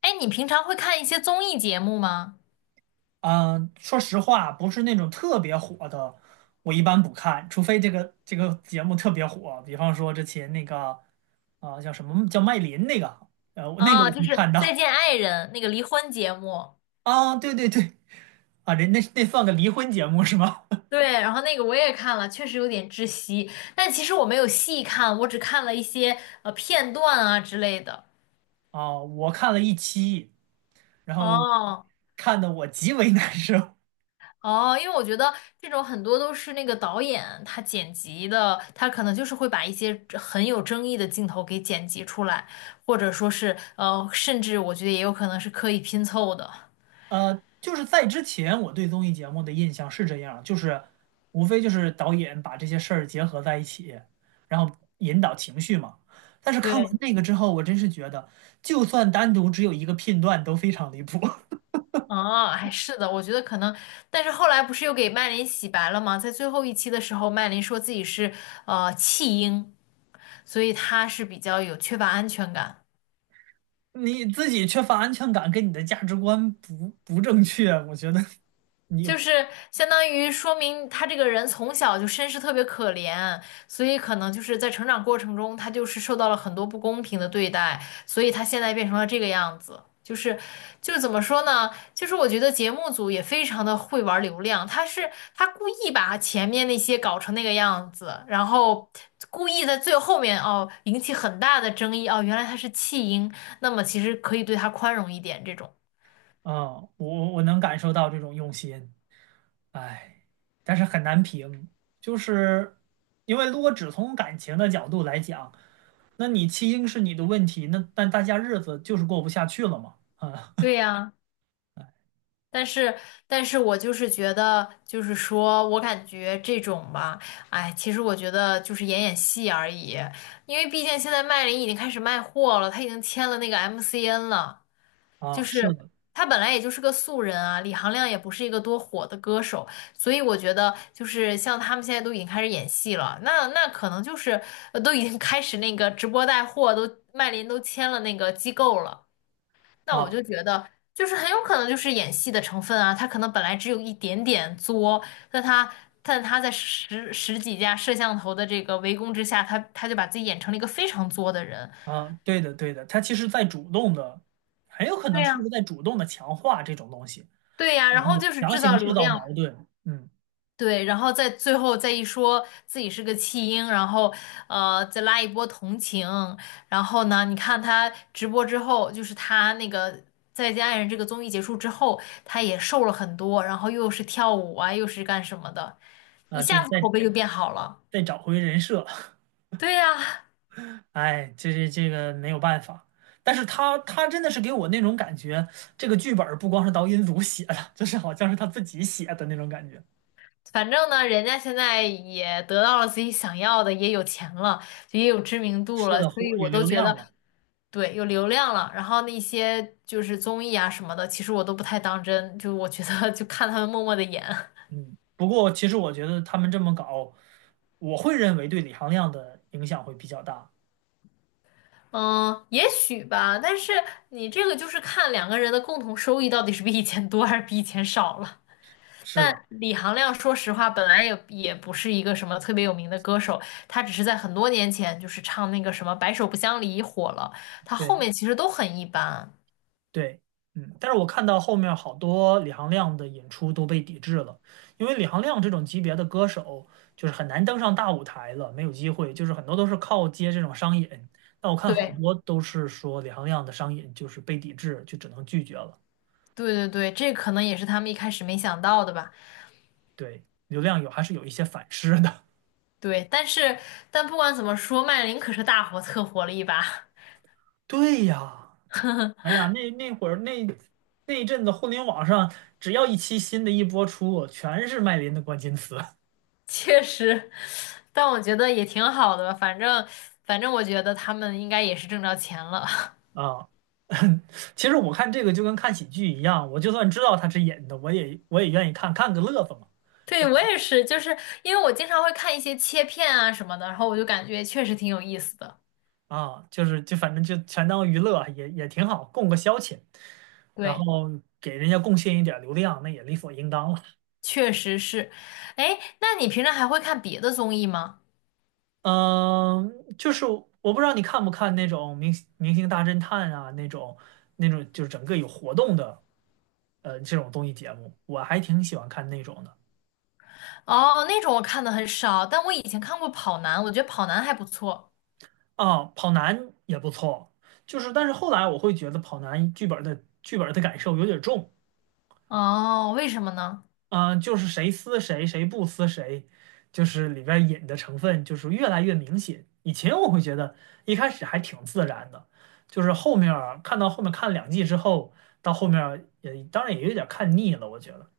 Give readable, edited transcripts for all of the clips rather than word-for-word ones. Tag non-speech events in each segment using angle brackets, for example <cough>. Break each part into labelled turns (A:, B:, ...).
A: 哎，你平常会看一些综艺节目吗？
B: 嗯，说实话，不是那种特别火的，我一般不看，除非这个节目特别火，比方说之前那个啊、叫什么叫麦琳那个，
A: 啊，
B: 我
A: 就
B: 会
A: 是
B: 看
A: 《再
B: 到。
A: 见爱人》那个离婚节目。
B: 啊，对对对。啊，人那算个离婚节目是吗？
A: 对，然后那个我也看了，确实有点窒息。但其实我没有细看，我只看了一些片段啊之类的。
B: <laughs> 啊，我看了一期，然后
A: 哦
B: 看的我极为难受。
A: 哦，因为我觉得这种很多都是那个导演他剪辑的，他可能就是会把一些很有争议的镜头给剪辑出来，或者说是甚至我觉得也有可能是刻意拼凑的。
B: 就是在之前我对综艺节目的印象是这样，就是无非就是导演把这些事儿结合在一起，然后引导情绪嘛。但是看完
A: 对。
B: 那个之后，我真是觉得，就算单独只有一个片段都非常离谱。<laughs>
A: 哦，还是的，我觉得可能，但是后来不是又给麦琳洗白了吗？在最后一期的时候，麦琳说自己是弃婴，所以她是比较有缺乏安全感。
B: 你自己缺乏安全感，跟你的价值观不正确，我觉得 <laughs> 你
A: 就是相当于说明他这个人从小就身世特别可怜，所以可能就是在成长过程中，他就是受到了很多不公平的对待，所以他现在变成了这个样子。就是怎么说呢？就是我觉得节目组也非常的会玩流量，他故意把前面那些搞成那个样子，然后故意在最后面哦引起很大的争议，哦，原来他是弃婴，那么其实可以对他宽容一点这种。
B: 啊。我能感受到这种用心。哎，但是很难评，就是因为如果只从感情的角度来讲，那你弃婴是你的问题，那但大家日子就是过不下去了嘛。
A: 对呀、但是，但是我就是觉得，就是说我感觉这种吧，哎，其实我觉得就是演演戏而已，因为毕竟现在麦琳已经开始卖货了，她已经签了那个 MCN 了，就
B: 是
A: 是
B: 的。
A: 她本来也就是个素人啊，李行亮也不是一个多火的歌手，所以我觉得就是像他们现在都已经开始演戏了，那那可能就是都已经开始那个直播带货，都麦琳都签了那个机构了。那我
B: 啊
A: 就觉得，就是很有可能就是演戏的成分啊，他可能本来只有一点点作，但他但他在十几家摄像头的这个围攻之下，他就把自己演成了一个非常作的人。
B: 对的对的，他其实在主动的，很有可
A: 对
B: 能就
A: 呀，
B: 是在主动的强化这种东西，
A: 对呀，
B: 然
A: 然
B: 后
A: 后就是
B: 强
A: 制造
B: 行
A: 流
B: 制造
A: 量。
B: 矛盾，
A: 对，然后再最后再一说自己是个弃婴，然后再拉一波同情。然后呢，你看他直播之后，就是他那个《再见爱人》这个综艺结束之后，他也瘦了很多，然后又是跳舞啊，又是干什么的，一
B: 就是
A: 下子口
B: 在
A: 碑就变好了。
B: 找回人设。
A: 对呀，
B: 哎，这个没有办法，但是他真的是给我那种感觉，这个剧本儿不光是导演组写的，<laughs> 就是好像是他自己写的那种感觉。
A: 反正呢，人家现在也得到了自己想要的，也有钱了，也有知名度
B: 是
A: 了，
B: 的，
A: 所以
B: 火有
A: 我都
B: 流
A: 觉
B: 量
A: 得。
B: 了。
A: 对，有流量了，然后那些就是综艺啊什么的，其实我都不太当真，就我觉得 <laughs> 就看他们默默的演。
B: 嗯。不过其实我觉得他们这么搞，我会认为对李行亮的影响会比较大。
A: 嗯，也许吧，但是你这个就是看两个人的共同收益到底是比以前多还是比以前少了。
B: 是的。
A: 但李行亮说实话，本来也不是一个什么特别有名的歌手，他只是在很多年前就是唱那个什么《白首不相离》火了，他后
B: 对。
A: 面其实都很一般。
B: 对，嗯，但是我看到后面好多李行亮的演出都被抵制了，因为李行亮这种级别的歌手就是很难登上大舞台了，没有机会，就是很多都是靠接这种商演。那我看好
A: 对，
B: 多都是说李行亮的商演就是被抵制，就只能拒绝了。
A: 对对对，这可能也是他们一开始没想到的吧。
B: 对，流量有还是有一些反噬的。
A: 对，但是但不管怎么说，麦琳可是大火特火了一把。
B: <laughs> 对呀。哎呀，那那会儿那那一阵子互联网上只要一期新的一播出，全是麦琳的关键词。
A: <laughs> 确实，但我觉得也挺好的吧，反正我觉得他们应该也是挣着钱了。
B: 啊，<laughs> 其实我看这个就跟看喜剧一样，我就算知道他是演的，我也愿意看看个乐子嘛。
A: <laughs>
B: 就
A: 对，我也是，就是因为我经常会看一些切片啊什么的，然后我就感觉确实挺有意思的。
B: 就是就反正就全当娱乐，也挺好，供个消遣，然
A: 对，
B: 后给人家贡献一点儿流量，那也理所应当了。
A: 确实是。哎，那你平常还会看别的综艺吗？
B: 嗯，就是我不知道你看不看那种明星大侦探啊，那种就是整个有活动的这种综艺节目，我还挺喜欢看那种的。
A: 哦，那种我看的很少，但我以前看过《跑男》，我觉得《跑男》还不错。
B: 啊，跑男也不错，就是但是后来我会觉得跑男剧本的感受有点重。
A: 哦，为什么呢？
B: 啊，就是谁撕谁谁不撕谁，就是里边引的成分就是越来越明显。以前我会觉得一开始还挺自然的，就是后面儿看到后面看了2季之后，到后面儿也当然也有点儿看腻了，我觉得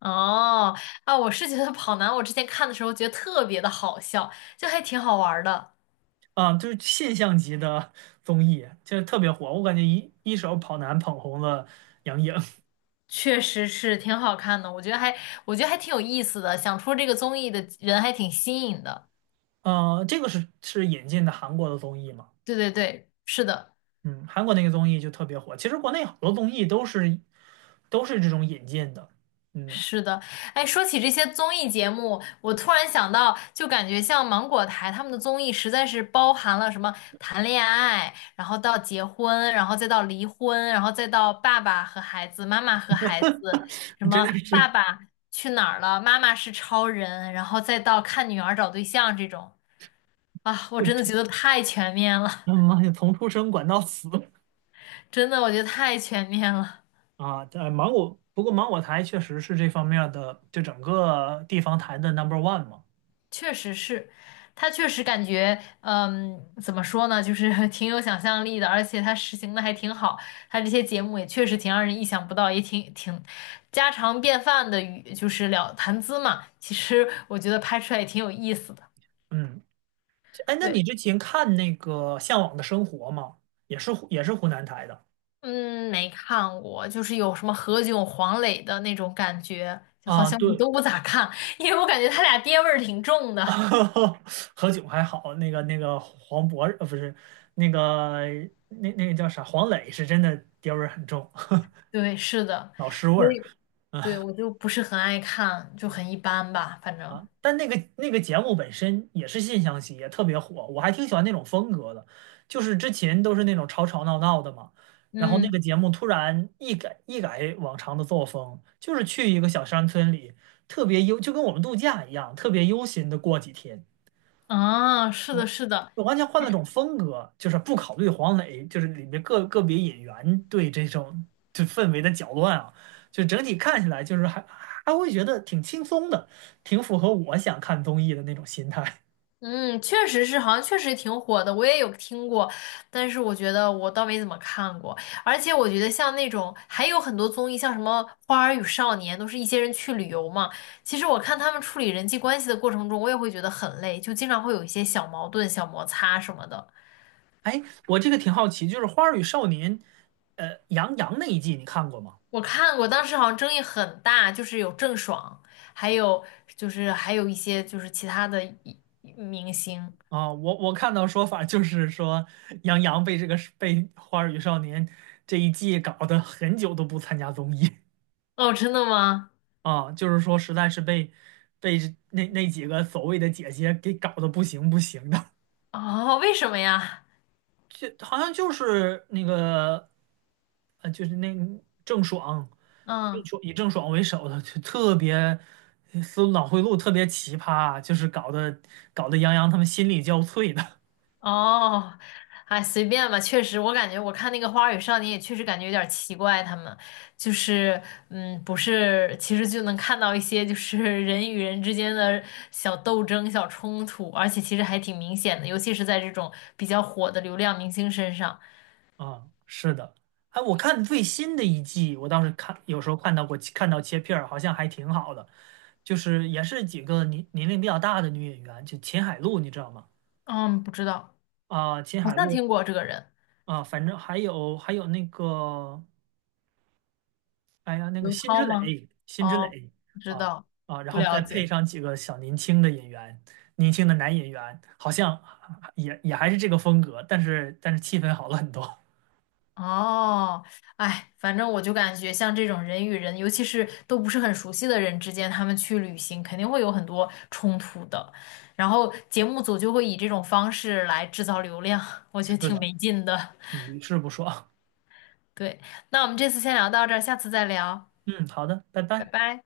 A: 哦，啊，我是觉得跑男，我之前看的时候觉得特别的好笑，就还挺好玩儿的。
B: 啊，就是现象级的综艺就是特别火，我感觉一手跑男捧红了杨颖。<laughs>
A: 确实是挺好看的，我觉得还挺有意思的，想出这个综艺的人还挺新颖的。
B: 这个是引进的韩国的综艺吗？
A: 对对对，是的。
B: 嗯，韩国那个综艺就特别火。其实国内好多综艺都是这种引进的。嗯，
A: 是的。哎，说起这些综艺节目，我突然想到，就感觉像芒果台他们的综艺实在是包含了什么谈恋爱，然后到结婚，然后再到离婚，然后再到爸爸和孩子，妈妈和孩子，
B: <laughs>
A: 什
B: 真
A: 么
B: 的
A: 爸
B: 是。
A: 爸去哪儿了，妈妈是超人，然后再到看女儿找对象这种。啊，我真的觉
B: <laughs>
A: 得太全面了，
B: 他妈呀，从出生管到死
A: 真的，我觉得太全面了。
B: 啊！不过芒果台确实是这方面儿的，就整个地方台的 number one 嘛。
A: 确实是，他确实感觉，嗯，怎么说呢，就是 <laughs> 挺有想象力的，而且他实行的还挺好，他这些节目也确实挺让人意想不到，也挺挺家常便饭的语，就是聊谈资嘛。其实我觉得拍出来也挺有意思的。
B: 嗯。哎，那你
A: 对，
B: 之前看那个《向往的生活》吗？也是湖南台的。
A: 嗯，没看过，就是有什么何炅、黄磊的那种感觉，就好
B: 啊，
A: 像我
B: 对。
A: 都不咋看，因为我感觉他俩爹味儿挺重
B: <laughs>
A: 的。
B: 何炅还好，那个黄渤不是那个那个叫啥黄磊是真的爹味儿很重。
A: 对，是的，
B: 老师味
A: 所
B: 儿
A: 以对我就不是很爱看，就很一般吧，反正。
B: 啊。但那个节目本身也是现象级，也特别火，我还挺喜欢那种风格的。就是之前都是那种吵吵闹闹的嘛，然后那个
A: 嗯，
B: 节目突然一改往常的作风，就是去一个小山村里，特别悠，就跟我们度假一样，特别悠闲的过几天。
A: 啊，是的，
B: 我
A: 是的。
B: 我完全换了种风格，就是不考虑黄磊，就是里面个别演员对这种就氛围的搅乱啊，就整体看起来就是还会觉得挺轻松的，挺符合我想看综艺的那种心态。
A: 嗯，确实是，好像确实挺火的，我也有听过，但是我觉得我倒没怎么看过。而且我觉得像那种还有很多综艺，像什么《花儿与少年》，都是一些人去旅游嘛，其实我看他们处理人际关系的过程中，我也会觉得很累，就经常会有一些小矛盾、小摩擦什么的。
B: <laughs> 哎，我这个挺好奇，就是《花儿与少年》，杨洋那一季你看过吗？
A: 我看过，当时好像争议很大，就是有郑爽，还有就是还有一些就是其他的一明星。
B: 啊，我看到说法就是说，杨洋被这个被《花儿与少年》这一季搞得很久都不参加综艺。
A: 哦，真的吗？
B: 啊，就是说实在是被那几个所谓的姐姐给搞得不行不行的，
A: 哦，为什么呀？
B: 就好像就是那个就是那郑爽，郑
A: 嗯，
B: 爽以郑爽为首的，就特别思路脑回路特别奇葩，就是搞得杨洋他们心力交瘁的。
A: 哦，哎，随便吧。确实，我感觉我看那个《花儿与少年》也确实感觉有点奇怪，他们就是嗯，不是，其实就能看到一些就是人与人之间的小斗争、小冲突，而且其实还挺明显的，尤其是在这种比较火的流量明星身上。
B: 啊，是的。哎，我看最新的一季，我倒是看，有时候看到过，看到切片儿，好像还挺好的，就是也是几个年龄比较大的女演员，就秦海璐，你知道吗？
A: 嗯，不知道。
B: 啊，秦
A: 好
B: 海
A: 像
B: 璐
A: 听过这个人，
B: 啊，反正还有那个，哎呀，那个
A: 刘
B: 辛芷
A: 涛吗？
B: 蕾，
A: 哦，不知
B: 啊
A: 道，
B: 然
A: 不
B: 后再
A: 了
B: 配
A: 解。
B: 上几个小年轻的演员，年轻的男演员，好像也还是这个风格，但是气氛好了很多。<laughs>
A: 哦，哎，反正我就感觉像这种人与人，尤其是都不是很熟悉的人之间，他们去旅行肯定会有很多冲突的。然后节目组就会以这种方式来制造流量，我觉
B: 是
A: 得挺
B: 的，
A: 没劲的。
B: 屡试不爽。
A: <laughs> 对，那我们这次先聊到这儿，下次再聊，
B: <laughs> 嗯，好的，拜
A: 拜
B: 拜。
A: 拜。